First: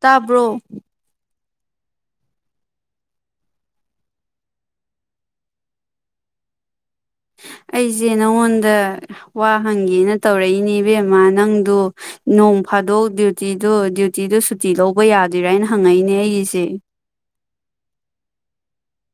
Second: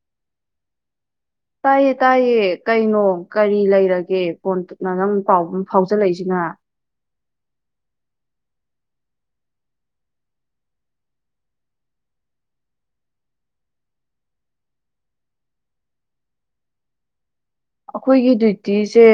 ꯇꯥꯕ꯭ꯔꯣ ꯇꯥꯏꯌꯦ ꯇꯥꯏꯌꯦ ꯀꯩꯅꯣ ꯀꯔꯤ ꯂꯩꯔꯒꯦ ꯐꯣꯟꯗꯨꯅ ꯅꯪ ꯄꯥꯎ ꯐꯥꯎꯖꯤꯜꯂꯛꯏꯁꯤꯅ ꯑꯩꯁꯦ ꯅꯪꯉꯣꯟꯗ ꯋꯥ ꯍꯪꯒꯦꯅ ꯇꯧꯔꯛꯏꯅꯦ ꯏꯕꯦꯝꯃ ꯅꯪꯗ ꯅꯣꯡ ꯐꯥꯗꯣꯛ ꯗ꯭ꯌꯨꯇꯤꯗꯣ ꯗ꯭ꯌꯨꯇꯤꯗꯨ ꯁꯨꯇꯤ ꯂꯧꯕ ꯌꯥꯗꯣꯏꯔꯥ ꯍꯥꯏꯅ ꯍꯪꯉꯛꯏꯅꯦ ꯑꯩꯒꯤꯁꯦ ꯑꯩꯈꯣꯏꯒꯤ ꯗ꯭ꯌꯨꯇꯤꯁꯦ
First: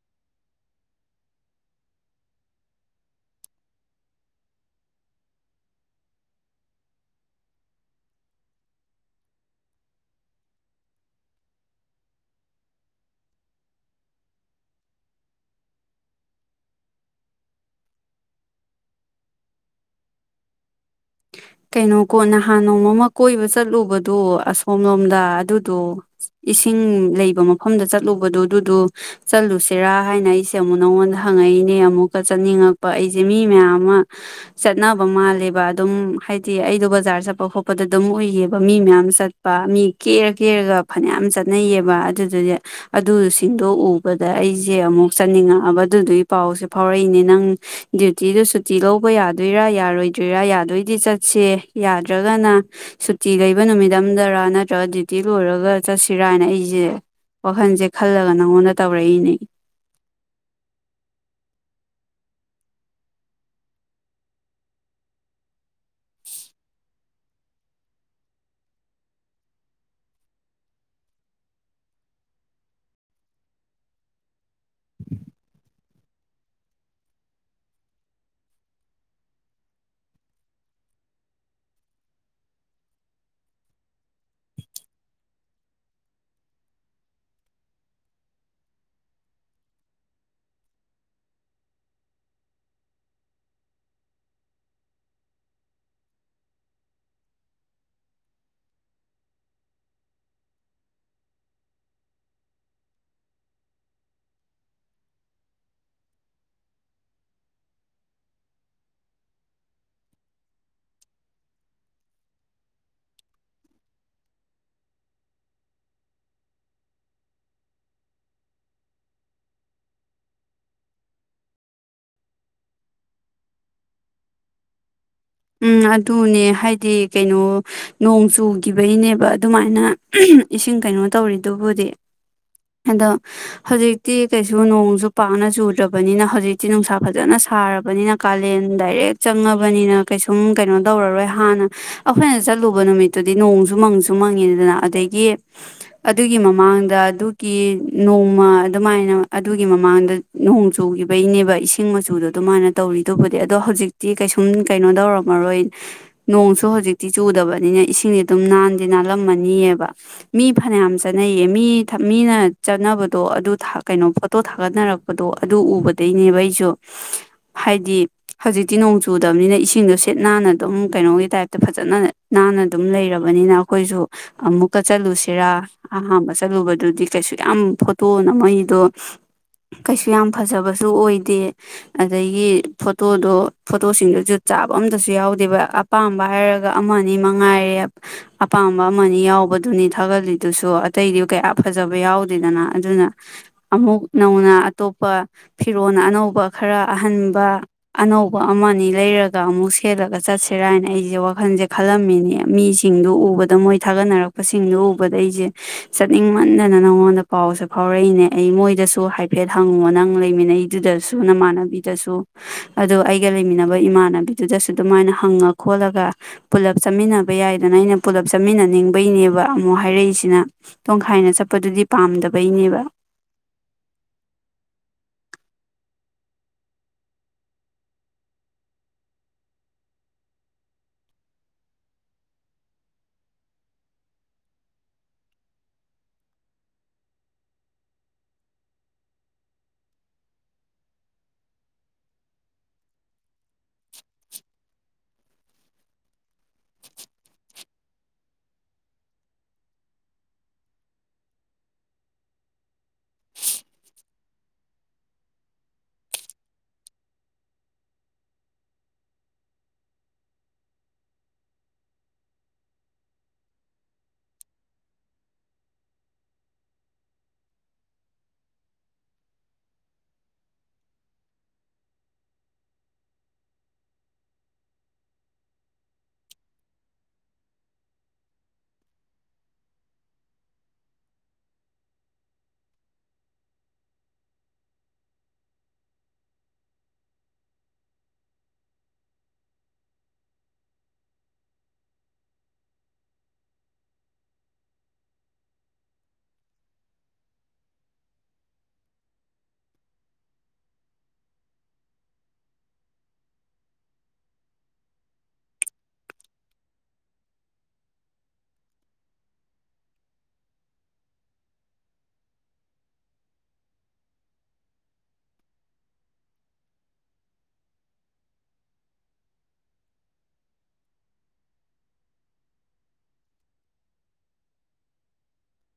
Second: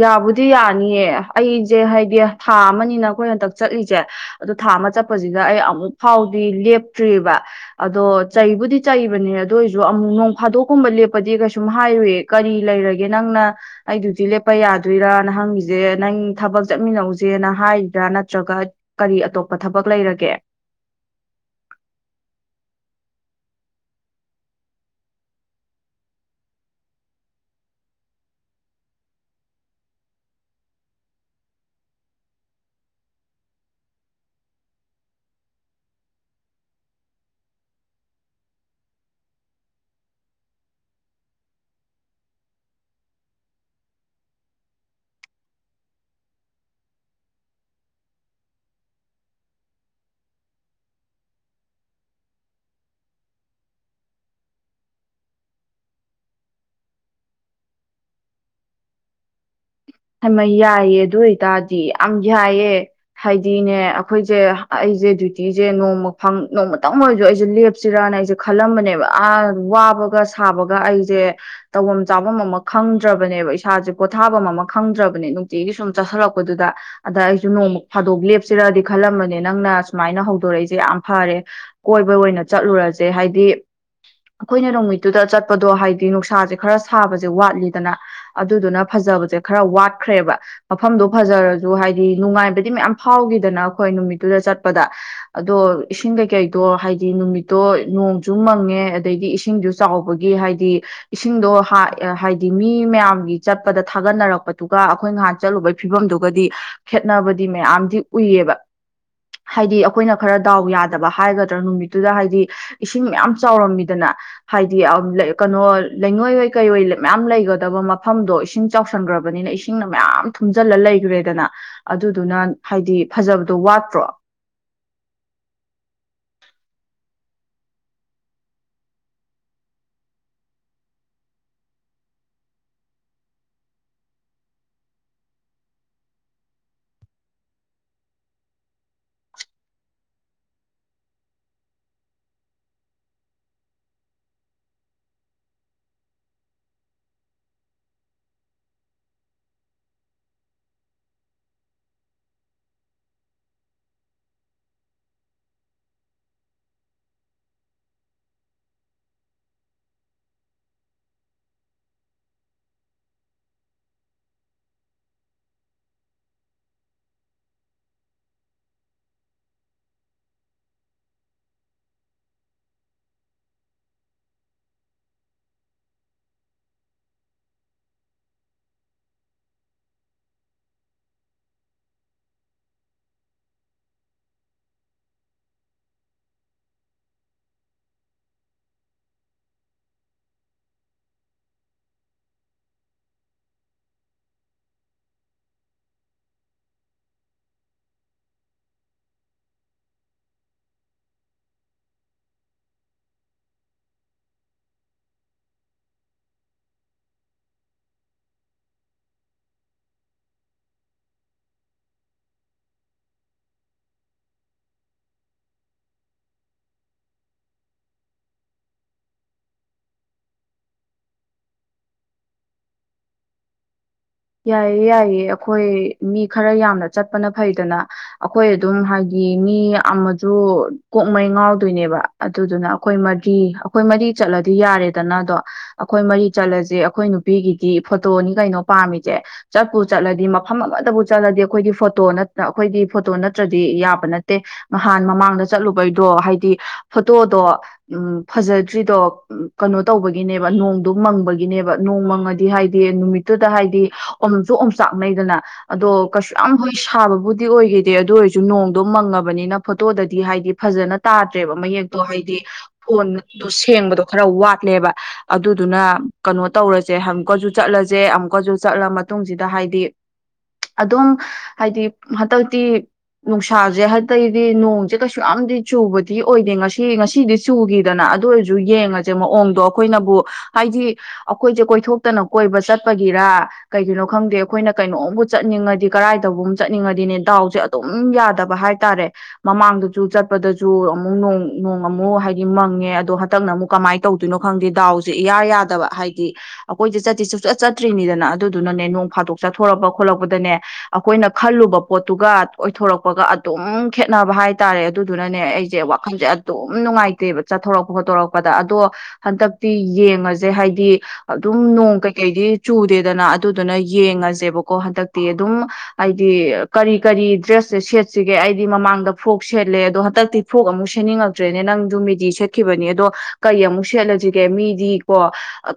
ꯌꯥꯕꯨꯗꯤ ꯌꯥꯅꯤꯌꯦ ꯑꯩꯁꯦ ꯍꯥꯏꯗꯤ ꯊꯥ ꯑꯃꯅꯤꯅ ꯑꯩꯈꯣꯏ ꯍꯟꯗꯛ ꯆꯠꯂꯤꯁꯦ ꯑꯗꯣ ꯊꯥ ꯑꯃ ꯆꯠꯄꯁꯤꯗ ꯑꯩ ꯑꯃꯨꯛ ꯐꯥꯎꯗꯤ ꯂꯦꯞꯇ꯭ꯔꯤꯑꯕ ꯑꯗꯣ ꯆꯩꯕꯨꯗꯤ ꯆꯩꯕꯅꯦ ꯑꯗꯨ ꯑꯣꯏꯔꯁꯨ ꯑꯃꯨꯛ ꯅꯣꯡ ꯐꯥꯗꯣꯛꯀꯨꯝꯕ ꯂꯦꯞꯄꯗꯤ ꯀꯩꯁꯨꯝ ꯍꯥꯏꯔꯨꯏ ꯀꯔꯤ ꯂꯩꯔꯒꯦ ꯅꯪꯅ ꯑꯩ ꯗ꯭ꯌꯨꯇꯤ ꯂꯦꯞꯄ ꯌꯥꯗꯣꯏꯔꯥꯅ ꯍꯪꯉꯁꯦ ꯅꯪ ꯊꯕꯛ ꯆꯠꯃꯤꯟꯅꯧꯁꯦꯅ ꯍꯥꯏꯔꯤꯕ꯭ꯔꯥ ꯅꯠꯇ꯭ꯔꯒ ꯀꯔꯤ ꯑꯇꯣꯞꯄ ꯊꯕꯛ ꯂꯩꯔꯒꯦ ꯀꯩꯅꯣ ꯀꯣ ꯅꯍꯥꯟ ꯅꯣꯡꯃ ꯀꯣꯏꯕ ꯆꯠꯂꯨꯕꯗꯣ ꯑꯁꯣꯝꯂꯣꯝꯗ ꯑꯗꯨꯗꯣ ꯏꯁꯤꯡ ꯂꯩꯕ ꯃꯐꯝꯗ ꯆꯠꯂꯨꯕꯗꯣ ꯑꯗꯨꯗꯨ ꯆꯠꯂꯨꯁꯤꯔꯥ ꯍꯥꯏꯅ ꯑꯩꯁꯦ ꯑꯃꯨꯛ ꯅꯉꯣꯟꯗ ꯍꯪꯉꯛꯏꯅꯦ ꯑꯃꯨꯛꯀ ꯆꯠꯅꯤꯡꯉꯛꯄ ꯑꯩꯁꯦ ꯃꯤ ꯃꯌꯥꯝ ꯑꯃ ꯆꯠꯅꯕ ꯃꯥꯜꯂꯦꯕ ꯑꯗꯨꯝ ꯍꯥꯏ ꯗꯤ ꯑꯩꯗꯣ ꯕꯖꯥꯔ ꯆꯠꯄ ꯈꯣꯠꯄꯗ ꯑꯗꯨꯝ ꯎꯏꯌꯦꯕ ꯃꯤ ꯃꯌꯥꯝ ꯆꯠꯄ ꯃꯤ ꯀꯦꯔ ꯀꯦꯔꯒ ꯐꯅꯌꯥꯝ ꯆꯠꯅꯩꯌꯦꯕ ꯑꯗꯨꯗꯨꯗꯤ ꯑꯗꯨꯁꯤꯡꯗꯣ ꯎꯕꯗ ꯑꯩꯁꯦ ꯑꯃꯨꯛ ꯆꯠꯅꯤꯡꯉꯛꯑꯕ ꯑꯗꯨꯗꯨꯒꯤ ꯄꯥꯎꯁꯦ ꯐꯥꯎꯔꯛꯏꯅꯦ ꯅꯪ ꯗ꯭ꯌꯨꯇꯤꯗꯨ ꯁꯨꯇꯤ ꯂꯧꯕ ꯌꯥꯗꯣꯏꯔꯥ ꯌꯥꯔꯣꯏꯗꯣꯏꯔꯥ ꯌꯥꯗꯣꯏꯗꯤ ꯆꯠ ꯁꯦ ꯌꯥꯗ꯭ꯔꯒꯅ ꯁꯨꯇꯤ ꯂꯩꯕ ꯅꯨꯃꯤꯠ ꯑꯝꯗꯔ ꯅꯠꯇ꯭ꯔꯒ ꯗ꯭ꯌꯨꯇꯤ ꯂꯣꯏꯔꯒ ꯆꯠꯁꯤꯔꯥꯅ ꯑꯩꯁꯦ ꯋꯥꯈꯜꯁꯦ ꯈꯜꯂꯒ ꯅꯪꯉꯣꯟꯗ ꯇꯧꯔꯛꯏꯅꯦ ꯍꯥꯏꯃ ꯌꯥꯏꯌꯦ ꯑꯗꯨ ꯑꯣꯏꯇꯥꯔꯗꯤ ꯌꯥꯝ ꯌꯥꯏꯌꯦ ꯍꯥꯏꯗꯤꯅꯦ ꯑꯩꯈꯣꯏꯁꯦ ꯑꯩꯁꯦ ꯗ꯭ꯌꯨꯇꯦ ꯅꯣꯡꯃ ꯅꯣꯡꯃꯇꯪ ꯑꯣꯏꯁꯨ ꯑꯩꯁꯦ ꯂꯦꯞꯁꯤꯔꯅ ꯑꯩꯁꯦ ꯈꯜꯂꯝꯕꯅꯦꯕ ꯑꯥ ꯋꯥꯕꯒ ꯁꯥꯕꯒ ꯑꯩꯁꯦ ꯇꯧꯐꯝ ꯆꯥꯐꯝ ꯑꯃ ꯈꯪꯗ꯭ꯔꯕꯅꯦꯕ ꯏꯁꯥꯁꯦ ꯄꯣꯊꯥꯐꯝ ꯑꯃ ꯈꯪꯗ꯭ꯔꯕꯅꯦ ꯅꯨꯡꯇꯤꯒꯤ ꯁꯨꯝ ꯆꯠꯁꯤꯜꯂꯛꯄꯗꯨꯗ ꯑꯗ ꯑꯩꯁꯨ ꯅꯣꯡꯃ ꯐꯥꯗꯣꯛ ꯂꯦꯞꯁꯤꯔꯗꯤ ꯈꯜꯂꯝꯕꯅꯦ ꯅꯪꯅ ꯁꯨꯃꯥꯏꯅ ꯍꯧꯗꯣꯔꯛꯏꯁꯦ ꯌꯥꯝ ꯐꯔꯦ ꯀꯣꯏꯕ ꯑꯣꯏꯅ ꯆꯠꯂꯨꯔꯁꯦ ꯍꯥꯏꯗꯤ ꯑꯩꯈꯣꯏꯅ ꯅꯨꯃꯤꯠꯇꯨꯗ ꯆꯠꯄꯗꯣ ꯍꯥꯏꯗꯤ ꯅꯨꯡꯁꯥꯁꯦ ꯈꯔ ꯁꯥꯕꯁꯦ ꯋꯥꯠꯂꯤꯗꯅ ꯑꯗꯨꯗꯨꯅ ꯐꯖꯕꯁꯦ ꯈꯔ ꯋꯥꯠꯈ꯭ꯔꯦꯕ ꯃꯐꯝꯗꯣ ꯐꯖꯔꯁꯨ ꯍꯥꯏꯗꯤ ꯅꯨꯡꯉꯥꯏꯕꯗꯤ ꯃꯌꯥꯝ ꯐꯥꯎꯈꯤꯗꯅ ꯑꯩꯈꯣꯏ ꯅꯨꯃꯤꯠꯇꯨꯗ ꯆꯠꯄꯗ ꯑꯗꯣ ꯏꯁꯤꯡ ꯀꯩꯀꯩꯗꯣ ꯍꯥꯏꯗꯤ ꯅꯨꯃꯤꯠꯇꯣ ꯅꯣꯡꯁꯨ ꯃꯪꯉꯦ ꯑꯗꯩꯗꯤ ꯏꯁꯤꯡꯁꯨ ꯆꯥꯎꯕꯒꯤ ꯍꯥꯏꯗꯤ ꯏꯁꯤꯡꯗꯣ ꯍꯥꯏꯗꯤ ꯃꯤ ꯃꯌꯥꯝꯒꯤ ꯆꯠꯄꯗ ꯊꯥꯒꯠꯅꯔꯛꯄ ꯗꯨꯨꯒ ꯑꯩꯈꯣꯏ ꯅꯍꯥꯟ ꯆꯠꯂꯨꯕꯒꯤ ꯐꯤꯕꯝꯗꯨꯒꯗꯤ ꯈꯦꯠꯅꯕꯗꯤ ꯃꯌꯥꯝꯗꯤ ꯎꯏꯌꯦꯕ ꯍꯥꯏꯗꯤ ꯑꯩꯈꯣꯏꯅ ꯈꯔ ꯗꯥꯎ ꯌꯥꯗꯕ ꯍꯥꯏꯒꯗ꯭ꯔꯥ ꯅꯨꯃꯤꯠꯇꯨꯗ ꯍꯥꯏꯗꯤ ꯏꯁꯤꯡ ꯃꯌꯥꯝ ꯆꯥꯎꯔꯝꯃꯤꯗꯅ ꯍꯥꯏꯗꯤ ꯀꯩꯅꯣ ꯂꯩꯉꯣꯏ ꯑꯏ ꯀꯩꯏ ꯃꯌꯥꯝ ꯂꯩꯒꯗꯕ ꯃꯐꯝꯗꯣ ꯏꯁꯤꯡ ꯆꯥꯎꯁꯟꯈ꯭ꯔꯕ ꯕꯅꯤꯅ ꯏꯁꯤꯡꯅ ꯃꯌꯥꯝ ꯊꯨꯝꯖꯤꯜꯂ ꯂꯩꯈ꯭ꯔꯦꯗꯅ ꯑꯗꯨꯗꯨꯅ ꯍꯥꯏꯗꯤ ꯐꯖꯕꯗꯣ ꯋꯥꯠꯇ꯭ꯔꯣ ꯎꯝ ꯑꯗꯨꯅꯦ ꯍꯥꯏꯗꯤ ꯀꯩꯅꯣ ꯅꯣꯡ ꯆꯨꯈꯤꯕꯒꯤꯅꯦꯕ ꯑꯗꯨꯃꯥꯏꯅ ꯏꯁꯤꯡ ꯀꯩꯅꯣ ꯇꯧꯔꯤꯗꯨꯕꯨꯗꯤ ꯑꯗꯣ ꯍꯧꯖꯤꯛꯇꯤ ꯀꯩꯁꯨ ꯅꯣꯡꯁꯨ ꯄꯥꯛꯅ ꯆꯨꯗ꯭ꯔꯕꯅꯤꯅ ꯍꯧꯖꯤꯛꯇꯤ ꯅꯨꯡꯁꯥ ꯐꯖꯅ ꯁꯥꯔꯕꯅꯤꯅ ꯀꯥꯂꯦꯟ ꯗꯥꯏꯔꯦꯛ ꯆꯪꯉꯕꯅꯤꯅ ꯀꯩꯁꯨꯝ ꯀꯩꯅꯣ ꯇꯧꯔꯔꯣꯏ ꯍꯥꯟꯅ ꯑꯩꯈꯣꯏꯅ ꯆꯠꯂꯨꯕ ꯅꯨꯃꯤꯠꯇꯨꯗꯤ ꯅꯣꯡꯁꯨ ꯃꯪꯁꯨ ꯃꯪꯉꯤꯗꯅ ꯑꯗꯒꯤ ꯑꯗꯨꯒꯤ ꯃꯃꯥꯡꯗ ꯑꯗꯨ ꯀꯤ ꯅꯣꯡꯃ ꯑꯗꯨꯃꯥꯏꯅ ꯑꯗꯨꯒꯤ ꯃꯃꯥꯡꯗ ꯅꯣꯡ ꯆꯨꯈꯤꯕꯒꯤꯅꯦꯕ ꯏꯁꯤꯡ ꯃꯆꯨꯗꯣ ꯑꯗꯨꯃꯥꯏꯅ ꯇꯧꯔꯤꯗꯨꯕꯨꯗꯤ ꯑꯗꯣ ꯍꯧꯖꯤꯛꯇꯤ ꯀꯩꯁꯨꯝ ꯀꯩꯅꯣ ꯇꯧꯔꯝꯃꯔꯣꯏ ꯅꯣꯡꯁꯨ ꯍꯧꯖꯤꯛꯇꯤ ꯆꯨꯗꯕꯅꯤꯅ ꯏꯁꯤꯡꯗꯤ ꯑꯗꯨꯝ ꯅꯥꯟꯗꯤꯦ ꯅꯥꯜꯂꯝꯃꯅꯤꯑꯕ ꯃꯤ ꯐꯅꯌꯥꯝ ꯆꯠꯅꯩꯌꯦ ꯃꯤ ꯃꯤꯅ ꯆꯠꯅꯕꯗꯣ ꯑꯗꯨ ꯀꯩꯅꯣ ꯐꯣꯇꯣ ꯊꯥꯒꯠꯅꯔꯛꯄꯗꯣ ꯑꯗꯨ ꯎꯕꯗꯩꯅꯦꯕ ꯑꯩꯁꯨ ꯍꯥꯏꯗꯤ ꯍꯧꯖꯤꯛꯇꯤ ꯅꯣꯡ ꯆꯨꯗꯕꯅꯤꯅ ꯏꯁꯤꯡꯗꯣ ꯁꯤꯠ ꯅꯥꯟꯅ ꯑꯗꯨꯝ ꯀꯩꯅꯣꯒꯤ ꯇꯥꯏꯞꯇ ꯐꯖꯅ ꯅꯥꯟꯅ ꯑꯗꯨꯝ ꯂꯩꯔꯕꯅꯤꯅ ꯑꯩꯈꯣꯏꯁꯨ ꯑꯃꯨꯛꯀ ꯆꯠꯂꯨꯁꯤꯔꯥ ꯑꯍꯥꯝꯕ ꯆꯠꯂꯨꯕꯗ ꯑꯗꯨꯗꯤ ꯀꯩꯁꯨ ꯌꯥꯝ ꯐꯣꯇꯣ ꯅꯃꯤꯏꯗꯣ ꯃꯣꯏꯗꯣ ꯀꯩꯁꯨ ꯌꯥꯝ ꯐꯖꯕꯁꯨ ꯑꯣꯏꯗꯦ ꯑꯗꯒꯤ ꯐꯣꯇꯣꯗꯣ ꯐꯣꯇꯣꯁꯤꯡꯗꯨꯁꯨ ꯆꯥꯕ ꯑꯝꯇꯁꯨ ꯌꯥꯎꯗꯦꯕ ꯑꯄꯥꯝꯕ ꯍꯥꯏꯔꯒ ꯑꯃ ꯑꯅꯤ ꯃꯉꯥꯏꯔꯦ ꯑꯄꯥꯝꯕ ꯑꯃ ꯌꯥꯎꯕꯗꯨꯅꯤ ꯊꯥꯒꯠꯂꯤꯗꯨꯁꯨ ꯑꯇꯩꯗꯤ ꯀꯌꯥ ꯐꯖꯕ ꯌꯥꯎꯗꯦꯗꯅ ꯑꯗꯨꯅ ꯑꯃꯨꯛ ꯅꯧꯅ ꯑꯇꯣꯞꯄ ꯐꯤꯔꯣꯜ ꯑꯅꯧꯕ ꯈꯔ ꯑꯍꯟꯕ ꯑꯅꯧꯕ ꯑꯃꯅꯤ ꯂꯩꯔꯒ ꯑꯃꯨꯛ ꯁꯦꯠꯂꯒ ꯆꯠꯁꯤꯔꯥꯅ ꯑꯩꯁꯦ ꯋꯥꯈꯜꯁꯦ ꯈꯜꯂꯝꯃꯤꯅꯦ ꯃꯤꯁꯤꯡꯗꯨ ꯎꯕꯗ ꯃꯣꯏ ꯊꯥꯒꯠꯅꯔꯛꯄꯁꯤꯡꯗꯨ ꯎꯕꯗ ꯑꯩꯁꯦ ꯆꯠꯅꯤꯡꯕ ꯈꯟꯗꯅ ꯅꯪꯉꯣꯟꯗ ꯄꯥꯎꯁꯦ ꯐꯥꯎꯔꯛꯏꯅꯦ ꯑꯩ ꯃꯣꯏꯗꯁꯨ ꯍꯥꯏꯐꯦꯠ ꯍꯪꯉꯣ ꯅꯪ ꯂꯩꯃꯤꯟꯅꯩꯗꯨꯗꯁꯨ ꯅꯃꯥꯟꯅꯕꯤꯗꯁꯨ ꯑꯗꯣ ꯑꯩꯒ ꯂꯩꯃꯤꯟꯅꯕ ꯏꯃꯥꯟꯅꯕꯤꯗꯨꯗꯁꯨ ꯑꯗꯨꯃꯥꯏꯅ ꯍꯪꯉ ꯈꯣꯠꯂꯒ ꯄꯨꯂꯞ ꯆꯥꯃꯤꯟꯅꯕ ꯌꯥꯏꯗꯅ ꯑꯩꯅ ꯄꯨꯜꯂꯞ ꯆꯥꯃꯤꯟꯅꯅꯤꯡꯕꯩꯅꯦꯕ ꯑꯃꯨꯛ ꯍꯥꯏꯔꯛꯏꯁꯤꯅ ꯍꯥꯏꯅ ꯆꯠꯄꯗꯨꯗꯤ ꯄꯥꯝꯗꯕꯩꯅꯦꯕ ꯌꯥꯏꯌꯦ ꯌꯥꯏꯌꯦ ꯑꯩꯈꯣꯏ ꯃꯤ ꯈꯔ ꯌꯥꯝꯅ ꯆꯠꯄꯅ ꯐꯩꯗꯅ ꯑꯩꯈꯣꯏ ꯑꯗꯨꯝ ꯍꯥꯏꯗꯤ ꯃꯤ ꯑꯃꯁꯨ ꯀꯣꯛꯃꯩ ꯉꯥꯎꯗꯣꯏꯅꯦꯕ ꯑꯗꯨꯗꯨꯅ ꯑꯩꯈꯣꯏ ꯃꯔꯤ ꯑꯩꯈꯣꯏ ꯃꯔꯤ ꯆꯠꯂꯗꯤ ꯌꯥꯔꯦꯗꯅ ꯑꯗꯣ ꯑꯩꯈꯣꯏ ꯃꯔꯤ ꯆꯠꯂꯁꯦ ꯑꯩꯈꯣꯏ ꯅꯨꯄꯤꯒꯤꯗꯤ ꯐꯣꯇꯣꯅꯤ ꯀꯩꯅꯣ ꯄꯥꯝꯃꯤꯗ ꯁꯦ ꯆꯠꯄꯨ ꯆꯠꯂꯗꯤ ꯃꯐꯝ ꯑꯃꯗꯕꯨ ꯆꯠꯂꯗꯤ ꯑꯩꯈꯣꯏꯒꯤ ꯐꯣꯇꯣ ꯑꯩꯈꯣꯏꯒꯤ ꯐꯣꯇꯣ ꯅꯠꯇ꯭ꯔꯗꯤ ꯌꯥꯕ ꯅꯠꯇꯦ ꯅꯍꯥꯟ ꯃꯃꯥꯡꯗ ꯆꯠꯂꯨꯕꯩꯗꯣ ꯍꯥꯏꯗꯤ ꯐꯣꯇꯣꯗꯣ ꯎꯝ ꯐꯖꯗ꯭ꯔꯤꯗꯣ ꯀꯩꯅꯣ ꯇꯧꯕꯒꯤꯅꯦꯕ ꯅꯣꯡꯗꯣ ꯃꯪꯕꯒꯤꯅꯦꯕ ꯅꯣꯡ ꯃꯪꯉꯗꯤ ꯍꯥꯏꯗꯤ ꯅꯨꯃꯤꯠꯇꯨꯗ ꯍꯥꯏꯗꯤ ꯑꯣꯝꯁꯨ ꯑꯣꯝꯆꯥꯛꯅꯩꯗꯅ ꯑꯗꯣ ꯀꯩꯁꯨ ꯌꯥꯝ ꯍꯣꯏ ꯁꯥꯕꯕꯨꯗꯤ ꯑꯣꯏꯈꯤꯗꯦ ꯑꯗꯨ ꯑꯣꯏꯔꯁꯨ ꯅꯣꯡꯗꯣ ꯃꯪꯉꯕꯅꯤꯅ ꯐꯣꯇꯣꯗꯗꯤ ꯍꯥꯏꯗꯤ ꯐꯖꯅ ꯇꯥꯗ꯭ꯔꯦꯕ ꯃꯌꯦꯛꯇꯣ ꯍꯥꯏꯗꯤ ꯐꯣꯟꯗꯣ ꯁꯦꯡꯕꯗꯣ ꯈꯔ ꯋꯥꯠꯂꯦꯕ ꯑꯗꯨꯗꯨꯅ ꯀꯩꯅꯣ ꯇꯧꯔꯁꯦ ꯑꯃꯨꯛꯀꯁꯨ ꯆꯠꯂꯁꯦ ꯑꯃꯨꯛꯀꯁꯨ ꯆꯠꯂ ꯃꯇꯨꯡꯁꯤꯗ ꯍꯥꯏꯗꯤ ꯑꯗꯨꯝ ꯍꯥꯏꯗꯤ ꯍꯟꯗꯛꯇꯤ ꯅꯨꯡꯁꯥꯁꯦ ꯍꯗꯇꯩꯗꯤ ꯅꯣꯡꯁꯦ ꯀꯩꯁꯨ ꯌꯥꯝꯗꯤ ꯆꯨꯕꯗꯤ ꯑꯣꯏꯗꯦ ꯉꯁꯤ ꯉꯁꯤꯗꯤ ꯆꯨꯈꯤꯗꯅ ꯑꯗꯨ ꯑꯣꯏꯔꯁꯨ ꯌꯦꯡꯉꯁꯦ ꯃꯑꯣꯡꯗꯣ ꯑꯩꯈꯣꯏꯅꯕꯨ ꯍꯥꯏꯗꯤ ꯑꯩꯈꯣꯏꯁꯦ ꯀꯣꯏꯊꯣꯛꯇꯅ ꯀꯣꯏꯕ ꯆꯠꯄꯒꯤꯔ ꯀꯩꯒꯤꯅꯣ ꯈꯪꯗꯦ ꯑꯩꯈꯣꯏꯅ ꯀꯩꯅꯣꯝꯕꯨ ꯆꯠꯅꯤꯡꯉꯗꯤ ꯀꯔꯥꯏꯗꯕꯨ ꯑꯃ ꯆꯠꯅꯤꯡꯉꯗꯤꯅꯦ ꯗꯥꯎꯁꯦ ꯑꯗꯨꯝ ꯌꯥꯗꯕ ꯍꯥꯏꯇꯥꯔꯦ ꯃꯃꯥꯡꯗꯁꯨ ꯆꯠꯄꯗꯁꯨ ꯑꯃꯨꯛ ꯅꯣꯡ ꯑꯃꯨꯛ ꯍꯥꯏꯗꯤ ꯃꯪꯉꯦ ꯑꯗꯣ ꯍꯟꯗꯛꯅ ꯑꯃꯨꯛ ꯀꯃꯥꯏꯅ ꯇꯧꯗꯣꯏꯅꯣ ꯈꯪꯗꯦ ꯗꯥꯎꯁꯦ ꯏꯌꯥꯔ ꯌꯥꯗꯕ ꯍꯥꯏꯗꯤ ꯑꯩꯈꯣꯏꯗꯤꯦ ꯆꯠꯇ ꯆꯠꯆꯠ ꯆꯠꯇ꯭ꯔꯤꯅꯤꯗꯅ ꯑꯗꯨꯗꯨꯅꯅꯦ ꯅꯣꯡ ꯐꯥꯗꯣꯛ ꯆꯠꯊꯣꯔꯛꯄ ꯈꯣꯠꯂꯛꯄꯗꯅꯦ ꯑꯩꯈꯣꯏꯅ ꯈꯜꯂꯨꯕ ꯄꯣꯠꯇꯨꯒ ꯑꯣꯏꯊꯣꯔꯛꯄꯒ ꯑꯗꯨꯝ ꯈꯦꯠꯅꯕ ꯍꯥꯏꯇꯥꯔꯦ ꯑꯗꯨꯗꯨꯅꯅꯦ ꯑꯩꯁꯦ ꯋꯥꯈꯜꯁꯦ ꯑꯗꯨꯝ ꯅꯨꯡꯉꯥꯏꯇꯦꯕ ꯆꯠꯊꯣꯔꯛꯄ ꯈꯣꯠꯇꯣꯔꯛꯄꯗ ꯑꯗꯣ ꯍꯟꯗꯛꯇꯤ ꯌꯦꯡꯉꯁꯦ ꯍꯥꯏꯗꯤ ꯑꯗꯨꯝ ꯅꯣꯡ ꯀꯩꯀꯩꯗꯤ ꯆꯨꯗꯦꯗꯅ ꯑꯗꯨꯗꯨꯅ ꯌꯦꯡꯉꯁꯦꯕꯀꯣ ꯍꯟꯗꯛꯇꯤ ꯑꯗꯨꯝ ꯍꯥꯏꯗꯤ ꯀꯔꯤ ꯀꯔꯤ ꯗ꯭ꯔꯦꯁꯁꯦ ꯁꯦꯠꯁꯤꯒꯦ ꯑꯩꯗꯤ ꯃꯃꯥꯡꯗ ꯐ꯭ꯔꯣꯛ ꯁꯦꯠꯂꯦ ꯑꯗꯣ ꯍꯟꯗꯛꯇꯤ ꯐ꯭ꯔꯣꯛ ꯑꯃꯨꯛ ꯁꯦꯠꯅꯤꯡꯉꯛꯇ꯭ꯔꯦꯅꯦ ꯅꯪꯁꯨ ꯃꯤꯦꯗꯤ ꯁꯦꯠꯈꯤꯕꯅꯤ ꯑꯗꯣ ꯀꯔꯤ ꯑꯃꯨꯛ ꯁꯦꯠꯂꯁꯤꯒꯦ ꯃꯤꯗꯤꯀꯣ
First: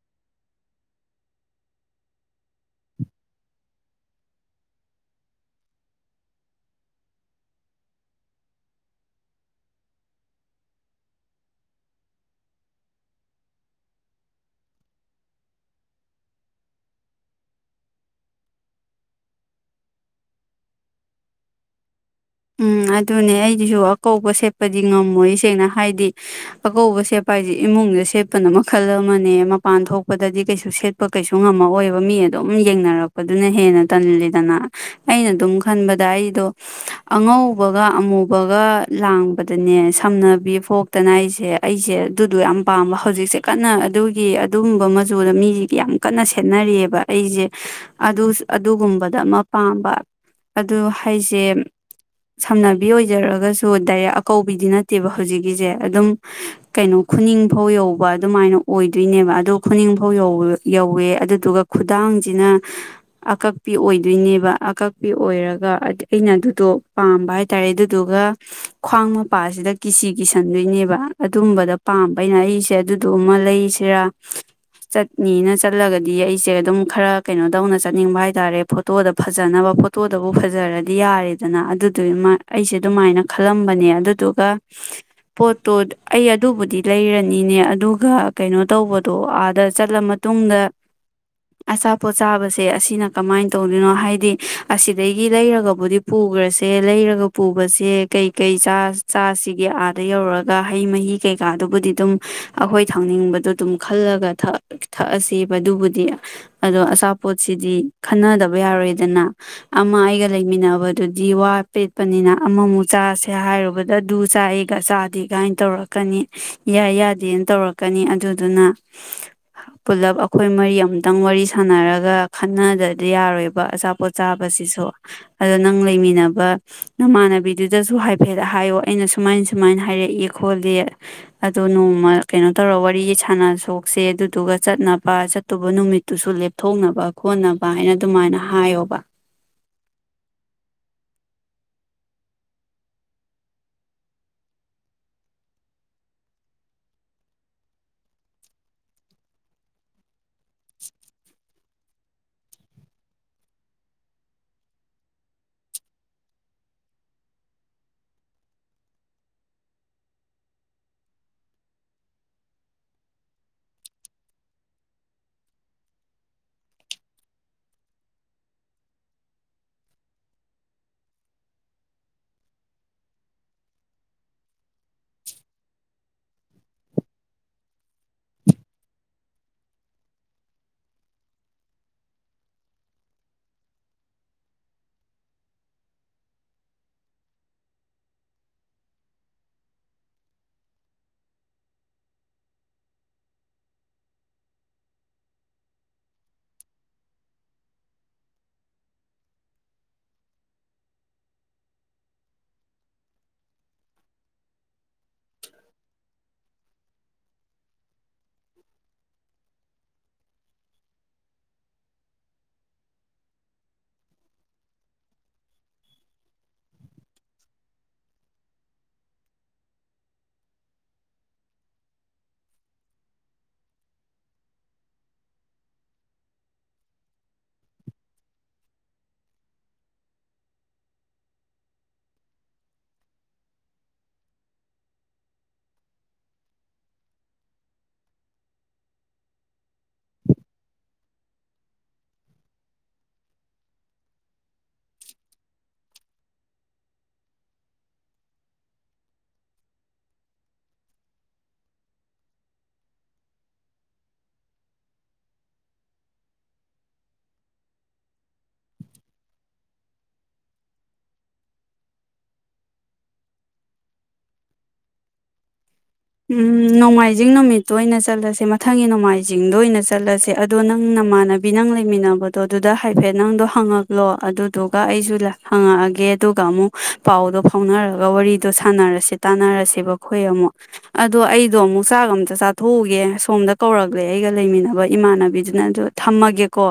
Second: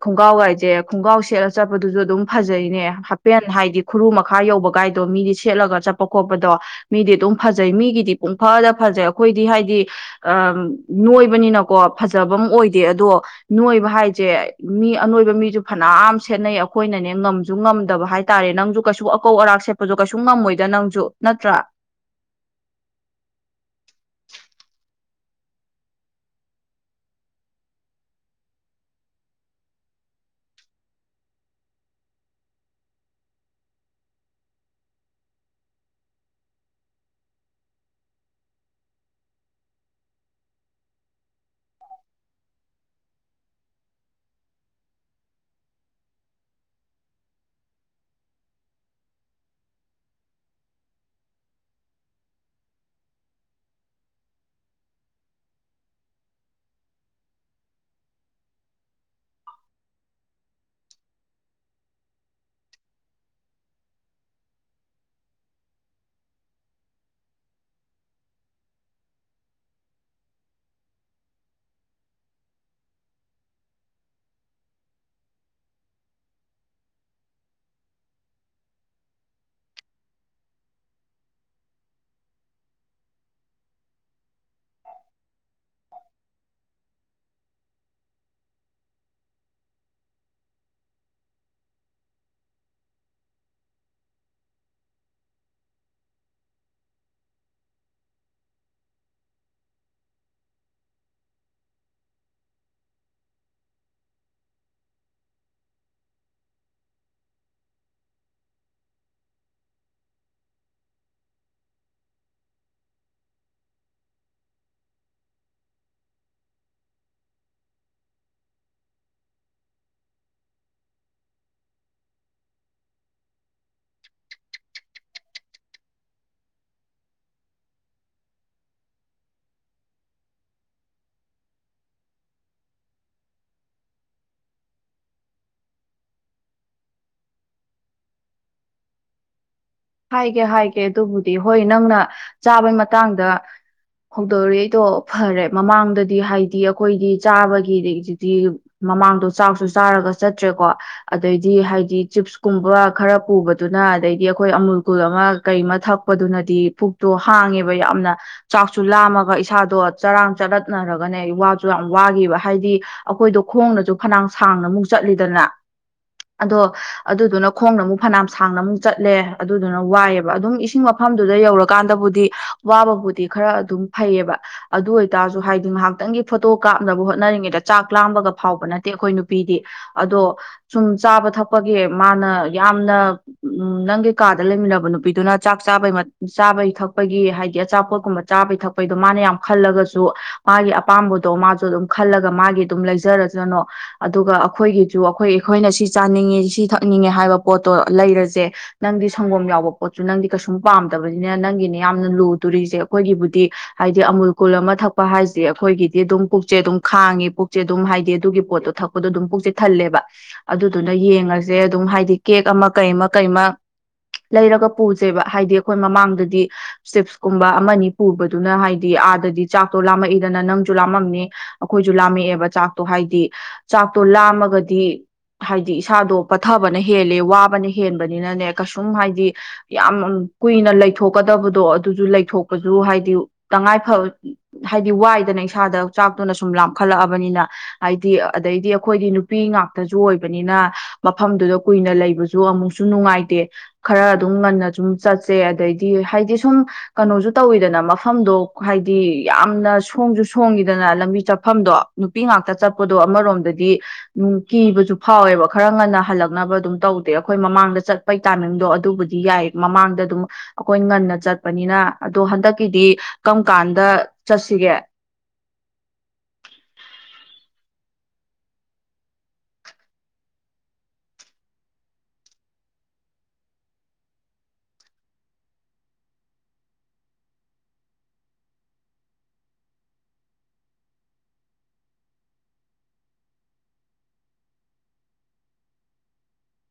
ꯈꯣꯡꯒ꯭ꯔꯥꯎ ꯍꯥꯏꯥꯏꯁꯦ ꯈꯣꯡꯒ꯭ꯔꯥꯎ ꯁꯦꯠꯂ ꯆꯠꯄꯗꯨꯁꯨ ꯑꯗꯨꯝ ꯐꯖꯩꯅꯦ ꯍꯥꯄꯦꯟ ꯍꯥꯏꯗꯤ ꯈꯨꯔꯨ ꯃꯈꯥ ꯌꯧꯕ ꯀꯥꯏꯗꯣ ꯃꯤꯗꯤ ꯁꯦꯠꯂꯒ ꯆꯠꯄ ꯈꯣꯠꯄꯗꯣ ꯃꯤꯗꯤ ꯑꯗꯨꯝ ꯐꯖꯩ ꯃꯤꯒꯤꯗꯤ ꯄꯨꯡ ꯐꯗ ꯐꯖꯩ ꯑꯩꯈꯣꯏꯗꯤ ꯍꯥꯏꯗꯤ ꯑ ꯅꯣꯏꯕꯅꯤꯅꯀꯣ ꯐꯖꯕ ꯑꯃ ꯑꯣꯏꯗꯦ ꯑꯗꯣ ꯅꯣꯏꯕ ꯍꯥꯏꯁꯦ ꯃꯤ ꯑꯅꯣꯏꯕ ꯃꯤꯁꯨ ꯐꯅꯌꯥꯝ ꯁꯦꯠꯅꯩ ꯑꯩꯈꯣꯏꯅꯅꯦ ꯉꯝꯁꯨ ꯉꯝꯗꯕ ꯍꯥꯏꯇꯥꯔꯦ ꯅꯪꯁꯨ ꯀꯩꯁꯨ ꯑꯀꯧ ꯑꯔꯥꯛ ꯁꯦꯠꯄꯁꯨ ꯀꯩꯁꯨ ꯉꯝꯃꯣꯏꯗ ꯅꯪꯁꯨ ꯅꯠꯇ꯭ꯔꯥ ꯎꯝ ꯑꯗꯨꯅꯦ ꯑꯩꯗꯤꯁꯨ ꯑꯀꯧꯕ ꯁꯦꯠꯄꯗꯤ ꯉꯝꯃꯣꯏ ꯁꯦꯡꯅ ꯍꯥꯏꯗꯤ ꯑꯀꯧꯕ ꯁꯦꯠꯄ ꯍꯥꯏꯁꯦ ꯏꯃꯨꯡꯗ ꯁꯦꯠꯄꯅ ꯃꯈꯜ ꯑꯃꯅꯦ ꯃꯄꯥꯟ ꯊꯣꯛꯄꯗꯗꯤ ꯀꯩꯁꯨ ꯁꯦꯠꯄ ꯀꯩꯁꯨ ꯉꯝꯃꯛꯑꯣꯏꯕ ꯃꯤ ꯑꯗꯨꯝ ꯌꯦꯡꯅꯔꯛꯄꯗꯨꯅ ꯍꯦꯟꯅ ꯇꯜꯂꯤꯗꯅ ꯑꯩꯅ ꯑꯗꯨꯝ ꯈꯟꯕꯗ ꯑꯩꯗꯣ ꯑꯉꯧꯕꯒ ꯑꯃꯨꯕꯒ ꯂꯥꯡꯕꯗꯅꯦ ꯁꯝꯅꯕꯤ ꯐꯣꯛꯇꯅ ꯑꯩꯁꯦ ꯑꯩꯁꯦ ꯑꯗꯨꯗꯣ ꯌꯥꯝ ꯄꯥꯝꯕ ꯍꯧꯖꯤꯛꯁꯦ ꯀꯟꯅ ꯑꯗꯨꯒꯤ ꯑꯗꯨꯒꯨꯝꯕ ꯃꯆꯨꯗ ꯃꯤꯁꯤꯒ ꯌꯥꯝ ꯀꯟꯅ ꯁꯦꯠꯅꯔꯤꯑꯕ ꯑꯩꯁꯦ ꯑꯗꯨꯒꯨꯝꯕꯗ ꯑꯃ ꯄꯥꯝꯕ ꯑꯗꯨ ꯍꯥꯏꯁꯦ ꯁꯝꯅꯕꯤ ꯑꯣꯏꯖꯔꯒꯁꯨ ꯗꯥꯏꯔꯦꯛ ꯑꯀꯧꯕꯤꯗꯤ ꯅꯠꯇꯦꯕ ꯍꯧꯖꯤꯛꯀꯤꯁꯦ ꯑꯗꯨꯝ ꯀꯩꯅꯣ ꯈꯨꯅꯤꯡꯐꯧ ꯌꯧꯕ ꯑꯗꯨꯃꯥꯏꯅ ꯑꯣꯏꯗꯣꯏꯅꯦꯕ ꯑꯗ ꯈꯨꯅꯤꯡꯐꯧ ꯌꯧꯋꯦ ꯑꯗꯨꯗꯨꯒ ꯈꯨꯗꯥꯡꯁꯤꯅ ꯑꯀꯛꯄꯤ ꯑꯣꯏꯗꯣꯏꯅꯦꯕ ꯑꯀꯛꯄꯤ ꯑꯣꯏꯔꯒ ꯑꯩꯅ ꯑꯗꯨꯣ ꯄꯥꯝꯕ ꯍꯥꯏꯇꯥꯔꯦ ꯑꯗꯨꯗꯨꯒ ꯈ꯭ꯋꯥꯡ ꯃꯄꯥꯁꯤꯗ ꯀꯤꯁꯤ ꯀꯤꯁꯟꯗꯣꯏꯅꯦꯕ ꯑꯗꯨꯝꯕꯗ ꯄꯥꯝꯕ ꯑꯩꯅ ꯑꯩꯁꯦ ꯑꯗꯨꯗꯨꯃ ꯂꯩꯁꯤꯔꯥ ꯆꯠꯅꯤꯅ ꯆꯠꯂꯒꯗꯤ ꯑꯩꯁꯦ ꯑꯗꯨꯝ ꯈꯔ ꯀꯩꯅꯣ ꯇꯧꯅ ꯆꯠꯅꯤꯡꯕ ꯍꯥꯏꯇꯥꯔꯦ ꯐꯣꯇꯣꯗ ꯐꯖꯅꯕ ꯐꯣꯇꯣꯗꯕꯨ ꯐꯖꯔꯗꯤ ꯌꯥꯔꯦ ꯑꯗꯨꯅ ꯑꯗꯨꯗꯨ ꯑꯩꯁꯦ ꯑꯗꯨꯃꯥꯏꯅ ꯈꯜꯂꯝꯕꯅꯦ ꯑꯗꯨꯗꯨꯒ ꯄꯣꯠꯇꯣ ꯑꯩ ꯑꯗꯨꯕꯨꯗꯤ ꯂꯩꯔꯅꯤꯅꯦ ꯑꯗꯨꯒ ꯀꯩꯅꯣ ꯇꯧꯕꯗꯣ ꯑꯥꯗ ꯆꯠꯂ ꯃꯇꯨꯡꯗ ꯑꯆꯥꯄꯣꯠ ꯆꯥꯕꯁꯦ ꯑꯁꯤꯅ ꯀꯃꯥꯏꯅ ꯇꯧꯗꯣꯏꯅꯣ ꯍꯥꯏꯗꯤ ꯑꯁꯤꯗꯒꯤ ꯂꯩꯔꯒꯕꯨꯗꯤ ꯄꯨꯈ꯭ꯔꯁꯦ ꯂꯩꯔꯒ ꯄꯨꯕꯁꯦ ꯀꯩꯀꯩ ꯆꯥ ꯆꯥꯁꯤꯒꯤ ꯑꯥꯗ ꯌꯧꯔꯒ ꯍꯩ ꯃꯍꯤ ꯀꯩꯀꯥꯗꯨꯕꯨꯗꯤ ꯑꯗꯨꯝ ꯑꯩꯈꯣꯏ ꯊꯥꯡꯅꯤꯡꯕꯗꯣ ꯑꯗꯨꯝ ꯈꯜꯂꯒ ꯊꯛꯑꯁꯦꯕ ꯑꯗꯨꯕꯨꯗꯤ ꯑꯗꯣ ꯑꯆꯥꯄꯣꯠꯁꯤꯗꯤ ꯈꯟꯅꯗꯕ ꯌꯥꯔꯣꯏꯗꯅ ꯑꯃ ꯑꯩꯒ ꯂꯩꯃꯤꯟꯅꯕ ꯑꯗꯨꯗꯤ ꯋꯥ ꯄꯦꯠꯄꯅꯤꯅ ꯑꯃꯃꯨꯛ ꯆꯥꯁꯦ ꯍꯥꯏꯔꯨꯕꯗ ꯗꯨ ꯆꯥꯏꯒ ꯆꯥꯗꯦ ꯀꯥꯏꯅ ꯇꯧꯔꯛꯀꯅꯤ ꯌꯥꯏ ꯌꯥꯗꯦꯅ ꯇꯧꯔꯛꯀꯅꯤ ꯑꯗꯨꯗꯨꯅ ꯄꯨꯂꯞ ꯑꯩꯈꯣꯏ ꯃꯔꯤ ꯑꯃꯝꯇꯪ ꯋꯥꯔꯤ ꯁꯥꯟꯅꯔꯒ ꯈꯠꯟꯅꯗꯗꯤ ꯌꯥꯔꯣꯏꯕ ꯑꯆꯥꯄꯣꯠ ꯆꯥꯕꯁꯤꯁꯨ ꯑꯗꯣ ꯅꯪ ꯂꯩꯃꯤꯟꯅꯕ ꯅꯃꯥꯟꯅꯕꯤꯗꯨꯗꯁꯨ ꯍꯥꯏꯐꯦꯠ ꯍꯥꯏꯌꯣ ꯑꯩꯅ ꯁꯨꯃꯥꯏ ꯁꯨꯃꯥꯏꯅ ꯍꯥꯏꯔꯛꯏ ꯈꯣꯠꯂ ꯑꯗꯣ ꯅꯣꯡꯃ ꯀꯩꯅꯣ ꯇꯧꯔꯒ ꯋꯥꯔꯤ ꯁꯥꯟꯅ ꯁꯣꯛꯁꯦ ꯑꯗꯨꯗꯨꯒ ꯆꯠꯅꯕ ꯆꯠꯇꯨꯕ ꯅꯨꯃꯤꯠꯇꯨꯁꯨ ꯂꯦꯞꯊꯣꯛꯅꯕ ꯈꯣꯠꯅꯕ ꯍꯥꯏꯅ ꯑꯗꯨꯃꯥꯏꯅ ꯍꯥꯏꯌꯣꯕ ꯍꯥꯏꯒꯦ ꯍꯥꯏꯒꯦ ꯑꯗꯨꯕꯨꯗꯤ ꯍꯣꯏ ꯅꯪꯅ ꯆꯥꯕꯩ ꯃꯇꯥꯡꯗ ꯍꯧꯗꯧꯔꯤꯗꯣ ꯐꯔꯦ ꯃꯃꯥꯡꯗꯗꯤ ꯍꯥꯏꯗꯤ ꯑꯩꯈꯣꯏꯗꯤ ꯆꯥꯕꯒꯤꯗꯤ ꯃꯃꯥꯡꯗꯣ ꯆꯥꯛꯁꯨ ꯆꯥꯔꯒ ꯆꯠꯇ꯭ꯔꯦꯀꯣ ꯑꯗꯩꯗꯤ ꯍꯥꯏꯗꯤ ꯆꯤꯞꯁꯀꯨꯝꯕ ꯈꯔ ꯄꯨꯕꯗꯨꯅ ꯑꯗꯩꯗꯤ ꯑꯩ ꯑꯩꯈꯣꯏ ꯑꯃꯨꯜ ꯀꯨꯜ ꯑꯃ ꯀꯩ ꯑꯃ ꯊꯛꯄꯗꯨꯅꯗꯤ ꯄꯨꯛꯇꯣ ꯍꯥꯡꯉꯦꯕ ꯌꯥꯝꯅ ꯆꯥꯛꯁꯨ ꯂꯥꯝꯃꯒ ꯏꯁꯥꯗꯣ ꯆꯔꯥꯡ ꯆꯔꯠꯅꯔꯒꯅꯦ ꯋꯥꯁꯨ ꯌꯥꯝ ꯋꯥꯈꯤꯕ ꯍꯥꯏꯗꯤ ꯑꯩꯈꯣꯏꯗꯣ ꯈꯣꯡꯅꯁꯨ ꯐꯅꯌꯥꯝ ꯁꯥꯡꯅ ꯑꯃꯨꯛ ꯆꯠꯂꯤꯗꯅ ꯑꯗꯣ ꯑꯗꯨꯗꯨꯅ ꯈꯣꯡꯅ ꯑꯃꯨꯛ ꯐꯅꯌꯥꯝ ꯁꯥꯡꯅ ꯑꯃꯨꯛ ꯆꯠꯂꯦ ꯑꯗꯨꯗꯨꯅ ꯋꯥꯏꯑꯦꯕ ꯑꯗꯨꯝ ꯏꯁꯤꯡ ꯃꯐꯝꯗꯨꯗ ꯌꯧꯔꯀꯥꯟꯗꯕꯨꯗꯤ ꯋꯥꯕꯕꯨꯗꯤ ꯈꯔ ꯑꯗꯨꯝ ꯐꯩꯌꯦꯕ ꯑꯗꯨ ꯑꯣꯏꯇꯥꯔꯁꯨ ꯍꯥꯏꯗꯤ ꯉꯥꯏꯍꯥꯛꯇꯪꯒꯤ ꯐꯣꯇꯣ ꯀꯥꯞꯅꯕ ꯍꯣꯠꯅꯔꯤꯉꯩꯗ ꯆꯥꯛ ꯂꯥꯡꯕꯒ ꯐꯥꯎꯕ ꯅꯠꯇꯦ ꯑꯩꯈꯣꯏ ꯅꯨꯄꯤꯗꯤ ꯑꯗꯣ ꯁꯨꯝ ꯆꯥꯕ ꯊꯛꯄꯒꯤ ꯃꯥꯅ ꯌꯥꯝꯅ ꯅꯪꯒꯤ ꯀꯥꯗ ꯂꯩꯃꯤꯟꯅꯕ ꯅꯨꯄꯤꯗꯨꯅ ꯆꯥꯛ ꯆꯥꯕꯩ ꯆꯥꯕꯩ ꯊꯛꯄꯒꯤ ꯍꯥꯏꯗꯤ ꯑꯆꯥꯄꯣꯠꯀꯨꯝꯕ ꯆꯥꯕꯩ ꯊꯛꯄꯒꯤꯗꯣ ꯃꯥꯅ ꯌꯥꯝ ꯈꯜꯂꯒꯁꯨ ꯃꯥꯒꯤ ꯑꯄꯥꯝꯕꯗꯣ ꯃꯥꯁꯨ ꯑꯗꯨꯝ ꯈꯜꯂꯒ ꯃꯥꯒꯤ ꯑꯗꯨꯝ ꯂꯩꯖꯔꯁꯅꯣ ꯑꯗꯨꯒ ꯑꯩꯈꯣꯏꯒꯤꯁꯨ ꯑꯩꯈꯣꯏ ꯑꯩꯈꯣꯏꯅ ꯁꯤ ꯆꯥꯅꯤꯡꯉꯤ ꯁꯤ ꯊꯛꯅꯤꯡꯉꯦ ꯍꯥꯏꯕ ꯄꯣꯠꯇꯣ ꯂꯩꯔꯁꯦ ꯅꯪꯗꯤ ꯁꯪꯒꯣꯝ ꯌꯥꯎꯕ ꯄꯣꯠꯁꯨ ꯅꯪꯗꯤ ꯀꯩꯁꯨꯝ ꯄꯥꯝꯗꯕꯅꯤꯅ ꯅꯪꯒꯤꯅꯦ ꯌꯥꯝꯅ ꯂꯨꯗꯣꯔꯤꯁꯦ ꯑꯩꯈꯣꯏꯒꯤꯕꯨꯗꯤ ꯍꯥꯏꯗꯤ ꯑꯃꯨꯜ ꯀꯨꯜ ꯑꯃ ꯊꯛꯄ ꯍꯥꯏꯁꯦ ꯑꯩꯈꯣꯏꯒꯤꯗꯤ ꯑꯗꯨꯝ ꯄꯨꯛꯆꯦ ꯑꯗꯨꯝ ꯈꯥꯡꯉꯤ ꯄꯨꯛꯆꯦ ꯑꯗꯨꯝ ꯍꯥꯏꯗꯤ ꯑꯗꯨꯒꯤ ꯄꯣꯠꯇꯣ ꯊꯛꯄꯗꯣ ꯑꯗꯨꯝ ꯄꯨꯛꯆꯦ ꯊꯜꯂꯦꯕ ꯑꯗꯨꯗꯨꯅ ꯌꯦꯡꯉꯁꯦ ꯑꯗꯨꯝ ꯍꯥꯏꯗꯤ ꯀꯦꯛ ꯑꯃ ꯀꯩ ꯑꯃ ꯀꯩ ꯑꯃ ꯂꯩꯔꯒ ꯄꯨꯁꯦꯕ ꯍꯥꯏꯗꯤ ꯑꯩꯈꯣꯏ ꯃꯃꯥꯡꯗꯗꯤ ꯆꯤꯞꯁꯀꯨꯝꯕ ꯑꯃꯅꯤ ꯄꯨꯕꯗꯨꯅ ꯍꯥꯏꯗꯤ ꯑꯥꯗꯗꯤ ꯆꯥꯛꯇꯣ ꯂꯥꯝꯃꯛꯏꯗꯅ ꯅꯪꯁꯨ ꯂꯥꯝꯃꯝꯅꯤ ꯑꯩꯈꯣꯏꯁꯨ ꯂꯥꯝꯃꯛꯑꯦꯕ ꯆꯥꯛꯇꯣ ꯍꯥꯏꯗꯤ ꯆꯥꯛꯇꯣ ꯂꯥꯝꯃꯒꯗꯤ ꯍꯥꯏꯗꯤ ꯏꯁꯥꯗꯣ ꯄꯠꯊꯕꯅ ꯍꯦꯜꯂꯦ ꯋꯥꯕꯅ ꯍꯦꯟꯕꯅꯤꯅꯅꯦ ꯀꯩꯁꯨꯝ ꯍꯥꯏꯗꯤ ꯌꯥꯝ ꯀꯨꯏꯅ ꯂꯩꯊꯣꯛꯀꯗꯕꯗꯣ ꯑꯗꯨꯁꯨ ꯂꯩꯊꯣꯛꯄꯁꯨ ꯍꯥꯏꯗꯤ ꯇꯉꯥꯏ ꯐ ꯍꯥꯏꯗꯤ ꯋꯥꯏꯗꯅ ꯏꯁꯥꯗ ꯆꯥꯛꯇꯨꯅ ꯁꯨꯝ ꯂꯥꯝꯈꯠꯂꯛꯑꯕꯅꯤꯅ ꯍꯥꯏꯗꯤ ꯑꯗꯩꯗꯤ ꯑꯩꯈꯣꯏꯗꯤ ꯅꯨꯄꯤ ꯉꯥꯛꯇꯁꯨ ꯑꯣꯏꯕꯅꯤꯅ ꯃꯐꯝꯗꯨꯗ ꯀꯨꯏꯅ ꯂꯩꯕꯁꯨ ꯑꯃꯨꯛꯁꯨ ꯅꯨꯡꯉꯥꯏꯇꯦ ꯈꯔ ꯑꯗꯨꯝ ꯉꯟꯅ ꯁꯨꯝ ꯆꯠꯁꯦ ꯑꯗꯩꯗꯤ ꯍꯥꯏꯗꯤ ꯁꯨꯝ ꯀꯩꯅꯣꯁꯨ ꯇꯧꯋꯤꯗꯅ ꯃꯐꯝꯗꯣ ꯍꯥꯏꯗꯤ ꯌꯥꯝꯅ ꯁꯣꯡꯁꯨ ꯁꯣꯡꯉꯤꯗꯅ ꯂꯝꯕꯤ ꯆꯠꯐꯝꯗꯣ ꯅꯨꯄꯤ ꯉꯥꯛꯇ ꯆꯠꯄꯗꯣ ꯑꯃꯔꯣꯝꯗꯗꯤꯝ ꯀꯤꯕꯁꯨ ꯐꯥꯎꯋꯦꯕ ꯈꯔ ꯉꯟꯅ ꯍꯜꯂꯛꯅꯕ ꯑꯗꯨꯝ ꯇꯧꯗꯦ ꯑꯩꯈꯣꯏ ꯃꯃꯥꯡꯗ ꯆꯠꯄꯒꯤ ꯇꯥꯏꯃꯤꯡꯗꯣ ꯑꯗꯨꯕꯨꯗꯤ ꯌꯥꯏ ꯃꯃꯥꯡꯗ ꯑꯗꯨꯝ ꯑꯩꯈꯣꯏ ꯉꯟꯅ ꯆꯠꯄꯅꯤꯅ ꯑꯗꯣ ꯍꯟꯗꯛꯀꯤꯗꯤ ꯀꯔꯝ ꯀꯥꯟꯗ ꯆꯠꯁꯤꯒꯦ ꯎꯝ ꯅꯣꯡꯃꯥꯏꯖꯤꯡ ꯅꯨꯃꯤꯠꯇꯣ ꯑꯣꯏꯅ ꯆꯠꯂꯁꯦ ꯃꯊꯪꯒꯤ ꯅꯣꯡꯃꯥꯏꯖꯤꯡꯗ ꯑꯣꯏꯅ ꯆꯠꯂꯁꯦ ꯑꯗꯣ ꯅꯪ ꯅꯃꯥꯟꯅꯕꯤ ꯅꯪ ꯂꯩꯃꯤꯟꯅꯕꯗꯣ ꯑꯗꯨꯗ ꯍꯥꯏꯐꯦꯠ ꯅꯪꯗꯣ ꯍꯪꯉꯛꯂꯣ ꯑꯗꯨꯗꯨꯒ ꯑꯩꯁꯨ ꯍꯪꯉꯛꯑꯒꯦ ꯑꯗꯨꯒ ꯑꯃꯨꯛ ꯄꯥꯎꯗꯣ ꯐꯥꯎꯅꯔꯒ ꯋꯥꯔꯤꯗꯣ ꯁꯥꯟꯅꯔꯁꯦ ꯇꯥꯟꯅꯔꯁꯦꯕꯈꯣꯏ ꯑꯃꯨꯛ ꯑꯗꯣ ꯑꯩꯗꯣ ꯑꯃꯨꯛ ꯆꯥꯛꯒ ꯑꯝꯇ ꯆꯥꯊꯣꯛꯎꯒꯦ ꯁꯣꯝꯗ ꯀꯧꯔꯛꯂꯦ ꯑꯩꯒ ꯂꯩꯃꯤꯟꯅꯕ ꯏꯃꯥꯟꯅꯕꯤꯗꯨꯅ ꯑꯗꯨꯗꯣ ꯊꯝꯃꯒꯦꯀꯣ